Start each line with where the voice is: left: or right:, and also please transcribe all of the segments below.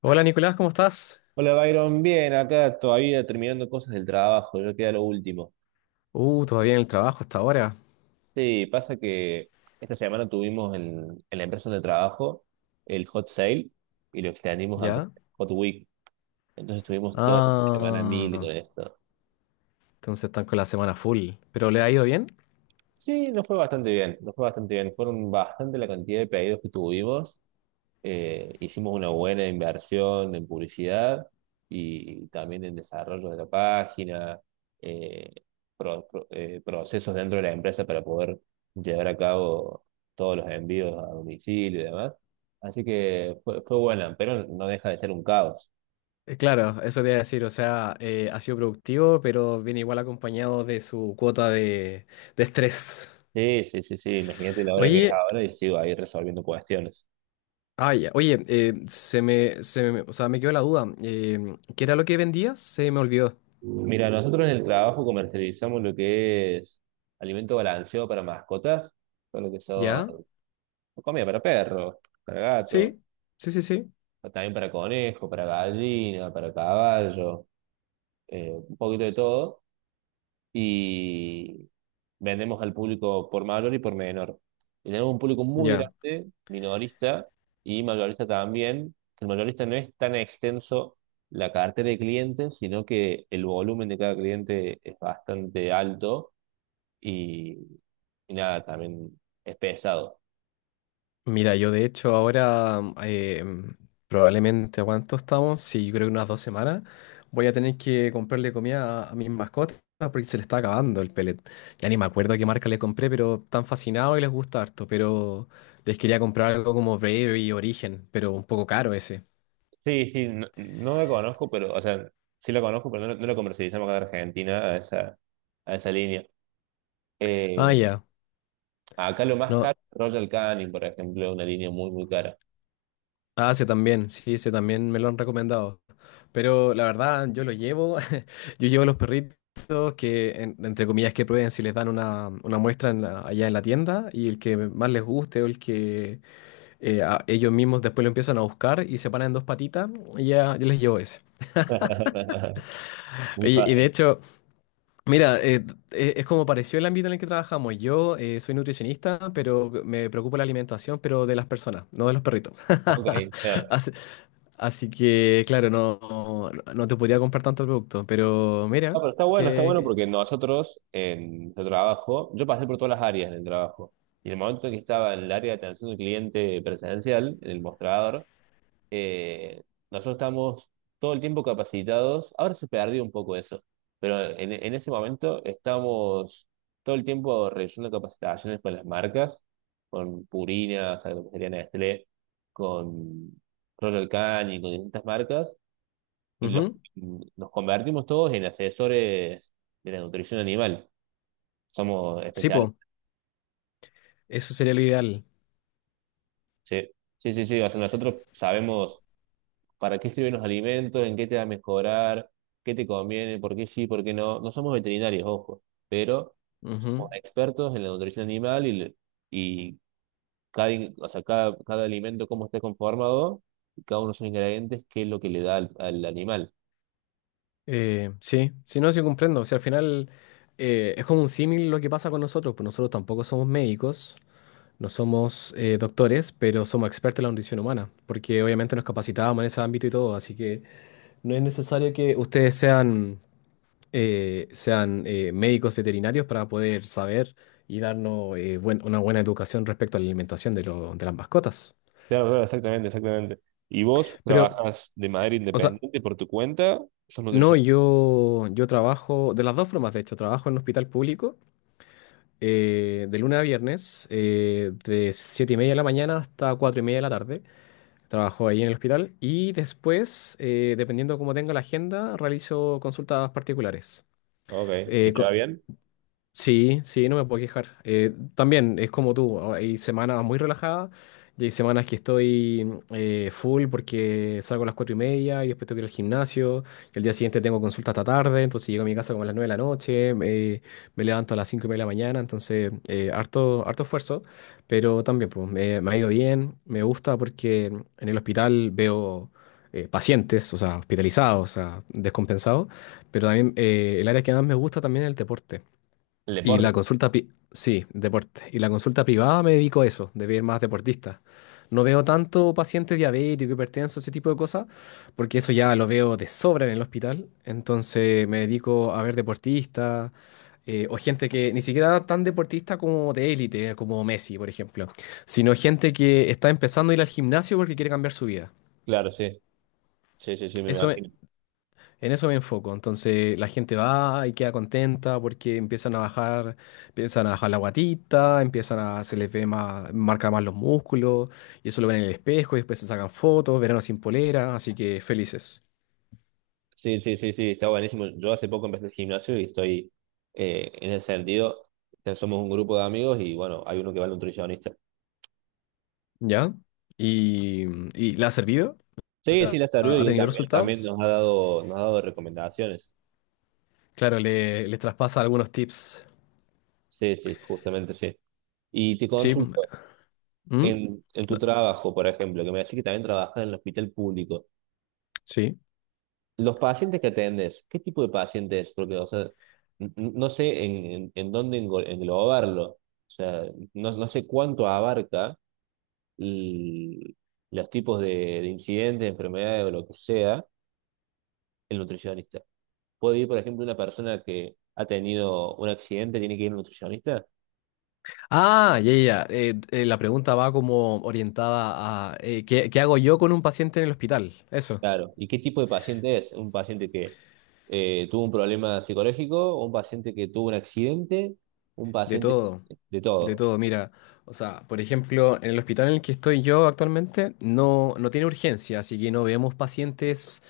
left: Hola Nicolás, ¿cómo estás?
right: Hola Byron, bien, acá todavía terminando cosas del trabajo, yo queda lo último.
left: Todavía en el trabajo hasta ahora.
right: Sí, pasa que esta semana tuvimos en la empresa donde trabajo el Hot Sale y lo extendimos a
left: ¿Ya?
right: Hot Week. Entonces estuvimos toda la semana mil
left: Ah,
right: con esto.
left: entonces están con la semana full. ¿Pero le ha ido bien?
right: Sí, nos fue bastante bien, nos fue bastante bien. Fueron bastante la cantidad de pedidos que tuvimos, hicimos una buena inversión en publicidad y también en desarrollo de la página, eh, procesos dentro de la empresa para poder llevar a cabo todos los envíos a domicilio y demás. Así que fue buena, pero no deja de ser un caos.
left: Claro, eso te iba a decir, o sea, ha sido productivo, pero viene igual acompañado de su cuota de estrés.
right: Sí, sí, sí, sí, imagínate la hora que es
left: Oye,
right: ahora y sigo ahí resolviendo cuestiones.
left: ay, o sea, me quedó la duda. ¿Qué era lo que vendías? Se me olvidó.
right: Mira, nosotros en el trabajo comercializamos lo que es alimento balanceado para mascotas, todo lo que son
left: ¿Ya?
right: comida para perro, para gato,
left: Sí, sí, sí, sí.
right: también para conejo, para gallina, para caballo, un poquito de todo. Y vendemos al público por mayor y por menor. Y tenemos un público muy
left: Ya.
right: grande, minorista y mayorista también. El mayorista no es tan extenso la cartera de clientes, sino que el volumen de cada cliente es bastante alto y, y nada, también es pesado.
left: Mira, yo de hecho ahora probablemente, ¿cuánto estamos? Sí, yo creo que unas 2 semanas. Voy a tener que comprarle comida a mis mascotas porque se le está acabando el pellet. Ya ni me acuerdo qué marca le compré, pero están fascinados y les gusta harto. Pero les quería comprar algo como Bravery Origen, pero un poco caro ese.
right: Sí, sí, no, no la conozco, pero, o sea, sí la conozco, pero no, no la comercializamos acá en Argentina a a esa línea.
left: Ah,
right: Eh,
left: ya.
right: Acá lo más
left: No.
right: caro, Royal Canin, por ejemplo, una línea muy, muy cara.
left: Ah, sí, también, sí, sí, también me lo han recomendado. Pero la verdad, yo lo llevo, yo llevo los perritos que, entre comillas, que prueben si les dan una muestra en allá en la tienda y el que más les guste o el que ellos mismos después lo empiezan a buscar y se paran en dos patitas, y ya, yo les llevo ese.
right: Muy
left: Oye, y de
right: fácil.
left: hecho, mira, es como pareció el ámbito en el que trabajamos. Yo soy nutricionista, pero me preocupa la alimentación, pero de las personas, no de los perritos.
right: Ok, ya.
left: Así, Así que, claro, no, no, no te podría comprar tanto producto, pero mira,
right: Ah, pero está
left: que...
right: bueno
left: que-
right: porque nosotros en nuestro trabajo, yo pasé por todas las áreas del trabajo. Y en el momento que estaba en el área de atención al cliente presencial, en el mostrador, eh, nosotros estamos todo el tiempo capacitados. Ahora se perdió un poco eso, pero en ese momento estamos todo el tiempo realizando capacitaciones con las marcas, con Purina, con lo que sería Nestlé, con Royal Canin, con distintas marcas, y los,
left: ujú.
right: nos convertimos todos en asesores de la nutrición animal. Somos
left: Sí, po,
right: especialistas.
left: eso sería lo ideal.
right: Sí, sí, sí, sí. O sea, nosotros sabemos para qué sirven los alimentos, en qué te va a mejorar, qué te conviene, por qué sí, por qué no. No somos veterinarios, ojo, pero
left: Ujú.
right: somos expertos en la nutrición animal y cada, in- o sea, cada, cada alimento, cómo está conformado, y cada uno de sus ingredientes, qué es lo que le da al animal.
left: Sí sí, no, sí comprendo. O sea, al final es como un símil lo que pasa con nosotros, pues nosotros tampoco somos médicos, no somos doctores, pero somos expertos en la nutrición humana, porque obviamente nos capacitábamos en ese ámbito y todo, así que no es necesario que ustedes sean... sean médicos veterinarios para poder saber y darnos una buena educación respecto a la alimentación de las mascotas.
right: Claro, claro, exactamente, exactamente. ¿Y vos
left: Pero,
right: trabajas de manera
left: o sea,
right: independiente por tu cuenta? ¿Sos
left: no,
right: nutricionista?
left: yo trabajo, de las dos formas, de hecho, trabajo en un hospital público de lunes a viernes, de 7:30 de la mañana hasta 4:30 de la tarde. Trabajo ahí en el hospital y después, dependiendo cómo tenga la agenda, realizo consultas particulares.
right: Ok, ¿y te va bien?
left: Sí, sí, no me puedo quejar. También es como tú, hay semanas muy relajadas y hay semanas que estoy full porque salgo a las 4:30 y después tengo que ir al gimnasio y el día siguiente tengo consulta hasta tarde, entonces llego a mi casa como a las 9 de la noche, me levanto a las 5:30 de la mañana, entonces harto, harto esfuerzo, pero también pues me ha ido bien, me gusta porque en el hospital veo pacientes, o sea, hospitalizados, o sea, descompensados, pero también el área que más me gusta también es el deporte.
right: El
left: Y
right: deporte.
left: la consulta, sí, deporte. Y la consulta privada me dedico a eso, de ver más deportistas. No veo tanto pacientes diabéticos, hipertensos, ese tipo de cosas, porque eso ya lo veo de sobra en el hospital. Entonces me dedico a ver deportistas o gente que ni siquiera tan deportista como de élite, como Messi, por ejemplo, sino gente que está empezando a ir al gimnasio porque quiere cambiar su vida.
right: Claro, sí. Sí, sí, sí, me
left: Eso,
right: imagino.
left: en eso me enfoco. Entonces la gente va y queda contenta porque empiezan a bajar la guatita, se les ve más, marca más los músculos, y eso lo ven en el espejo, y después se sacan fotos, verano sin polera, así que felices.
right: Sí, sí, sí, sí, está buenísimo. Yo hace poco empecé el gimnasio y en ese sentido, ya somos un grupo de amigos y bueno, hay uno que va al nutricionista.
left: ¿Ya? ¿Y, y la ha servido?
right: Sí, sí,
left: ¿Ha,
right: la está arriba
left: ha
right: y
left: tenido
right: él también
left: resultados?
right: nos ha dado recomendaciones.
left: Claro, les traspasa algunos tips.
right: Sí, sí, justamente sí. Y te
left: Sí.
right: consulto,
left: ¿Mm?
right: en tu trabajo, por ejemplo, que me decís que también trabajas en el hospital público,
left: Sí.
right: los pacientes que atendes, ¿qué tipo de pacientes? Porque, o sea, no sé en dónde englobarlo. O sea, no, no sé cuánto abarca l- los tipos de incidentes, enfermedades o lo que sea, el nutricionista. ¿Puede ir, por ejemplo, una persona que ha tenido un accidente, tiene que ir a un nutricionista?
left: Ah, ya, ya. Ya. La pregunta va como orientada a ¿qué hago yo con un paciente en el hospital? Eso,
right: Claro. ¿Y qué tipo de paciente es? ¿Un paciente que tuvo un problema psicológico? ¿Un paciente que tuvo un accidente? ¿Un
left: de
right: paciente
left: todo,
right: que- de
left: de
right: todo?
left: todo. Mira, o sea, por ejemplo, en el hospital en el que estoy yo actualmente no tiene urgencia, así que no vemos pacientes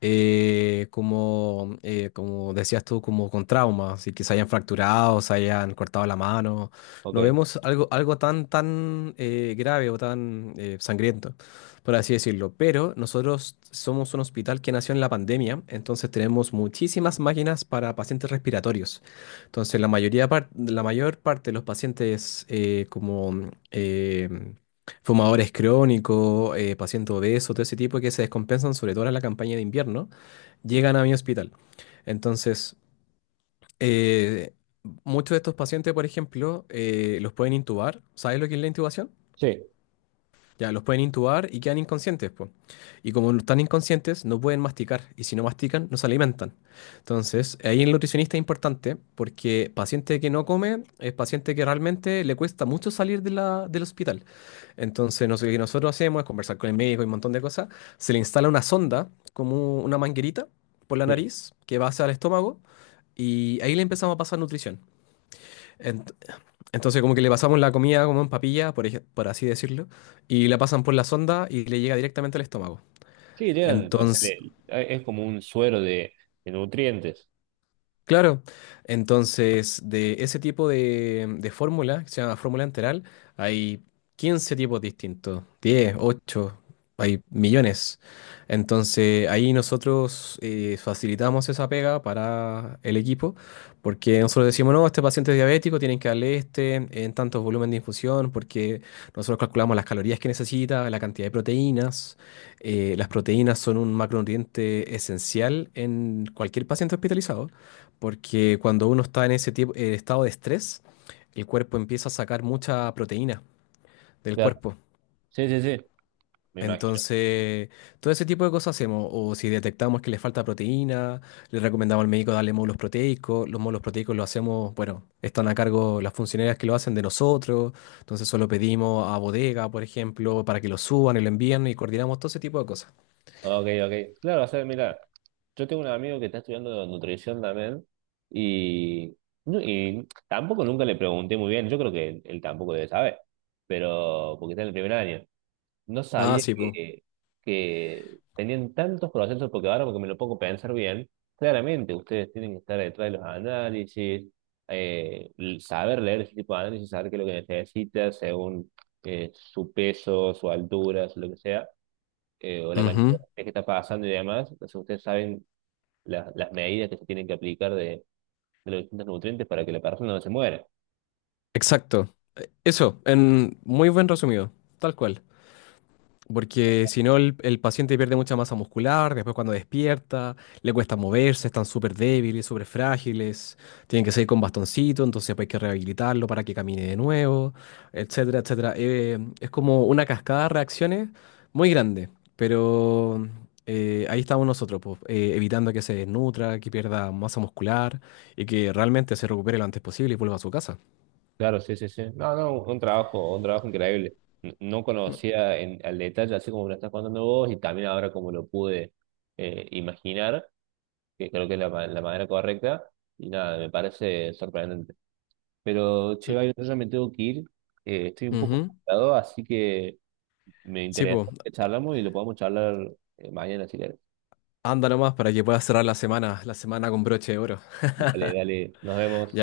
left: como, como decías tú, como con traumas, y que se hayan fracturado, se hayan cortado la mano.
right: Ok.
left: No vemos algo tan, tan grave o tan sangriento, por así decirlo. Pero nosotros somos un hospital que nació en la pandemia, entonces tenemos muchísimas máquinas para pacientes respiratorios. Entonces, la mayor parte de los pacientes como... em, fumadores crónicos, pacientes obesos, todo ese tipo que se descompensan, sobre todo en la campaña de invierno, llegan a mi hospital. Entonces, eh, muchos de estos pacientes, por ejemplo, los pueden intubar. ¿Sabes lo que es la intubación?
right: Sí,
left: Ya, los pueden intubar y quedan inconscientes, po. Y como no están inconscientes, no pueden masticar. Y si no mastican, no se alimentan. Entonces, ahí el nutricionista es importante porque paciente que no come es paciente que realmente le cuesta mucho salir del hospital. Entonces, no sé, lo que nosotros hacemos es conversar con el médico y un montón de cosas. Se le instala una sonda, como una manguerita, por la
right: sí.
left: nariz, que va hacia el estómago. Y ahí le empezamos a pasar nutrición. Entonces como que le pasamos la comida como en papilla, por así decirlo, y la pasan por la sonda y le llega directamente al estómago.
right: Sí, llegan, o sea,
left: Entonces,
right: le- es como un suero de nutrientes.
left: Claro, entonces de ese tipo de fórmula, que se llama fórmula enteral, hay 15 tipos distintos, 10, 8, hay millones. Entonces ahí nosotros facilitamos esa pega para el equipo, porque nosotros decimos, no, este paciente es diabético, tienen que darle este en tantos volumen de infusión, porque nosotros calculamos las calorías que necesita, la cantidad de proteínas. Las proteínas son un macronutriente esencial en cualquier paciente hospitalizado. Porque cuando uno está en ese tipo, estado de estrés, el cuerpo empieza a sacar mucha proteína del
right: Claro.
left: cuerpo.
right: Sí, sí, sí, me imagino.
left: Entonces, todo ese tipo de cosas hacemos. O si detectamos que le falta proteína, le recomendamos al médico darle módulos proteicos. Los módulos proteicos lo hacemos, bueno, están a cargo las funcionarias que lo hacen de nosotros. Entonces, solo pedimos a bodega, por ejemplo, para que lo suban y lo envíen y coordinamos todo ese tipo de cosas.
right: Ok, ok. Claro, o sea, mira, yo tengo un amigo que está estudiando nutrición también y, no- y tampoco nunca le pregunté muy bien, yo creo que él tampoco debe saber, pero porque está en el primer año. No
left: Ah,
right: sabía
left: sí, pues.
right: que tenían tantos procesos, porque ahora porque me lo pongo a pensar bien, claramente ustedes tienen que estar detrás de los análisis, saber leer ese tipo de análisis, saber qué es lo que necesitas según su peso, su altura, su lo que sea, o la cantidad de que está pasando y demás, entonces ustedes saben las medidas que se tienen que aplicar de los distintos nutrientes para que la persona no se muera.
left: Exacto. Eso, en muy buen resumido. Tal cual. Porque si no, el paciente pierde mucha masa muscular, después cuando despierta, le cuesta moverse, están súper débiles, súper frágiles, tienen que seguir con bastoncito, entonces pues, hay que rehabilitarlo para que camine de nuevo, etcétera, etcétera. Es como una cascada de reacciones muy grande, pero ahí estamos nosotros, pues, evitando que se desnutra, que pierda masa muscular y que realmente se recupere lo antes posible y vuelva a su casa.
right: Claro, sí, sí, sí. No, no, un trabajo increíble. No
left: Mm.
right: conocía al detalle, así como me lo estás contando vos, y también ahora como lo pude imaginar, que creo que es la manera correcta, y nada, me parece sorprendente. Pero, che,
left: L-
right: Byron, yo ya me tengo que ir, estoy un poco
left: Ujú.
right: ocupado, así que me
left: Sí,
right: interesa
left: pues,
right: que charlamos y lo podemos charlar mañana si querés.
left: anda nomás para que puedas cerrar la semana, con broche de oro.
right: Dale, dale, nos vemos.
left: Ya.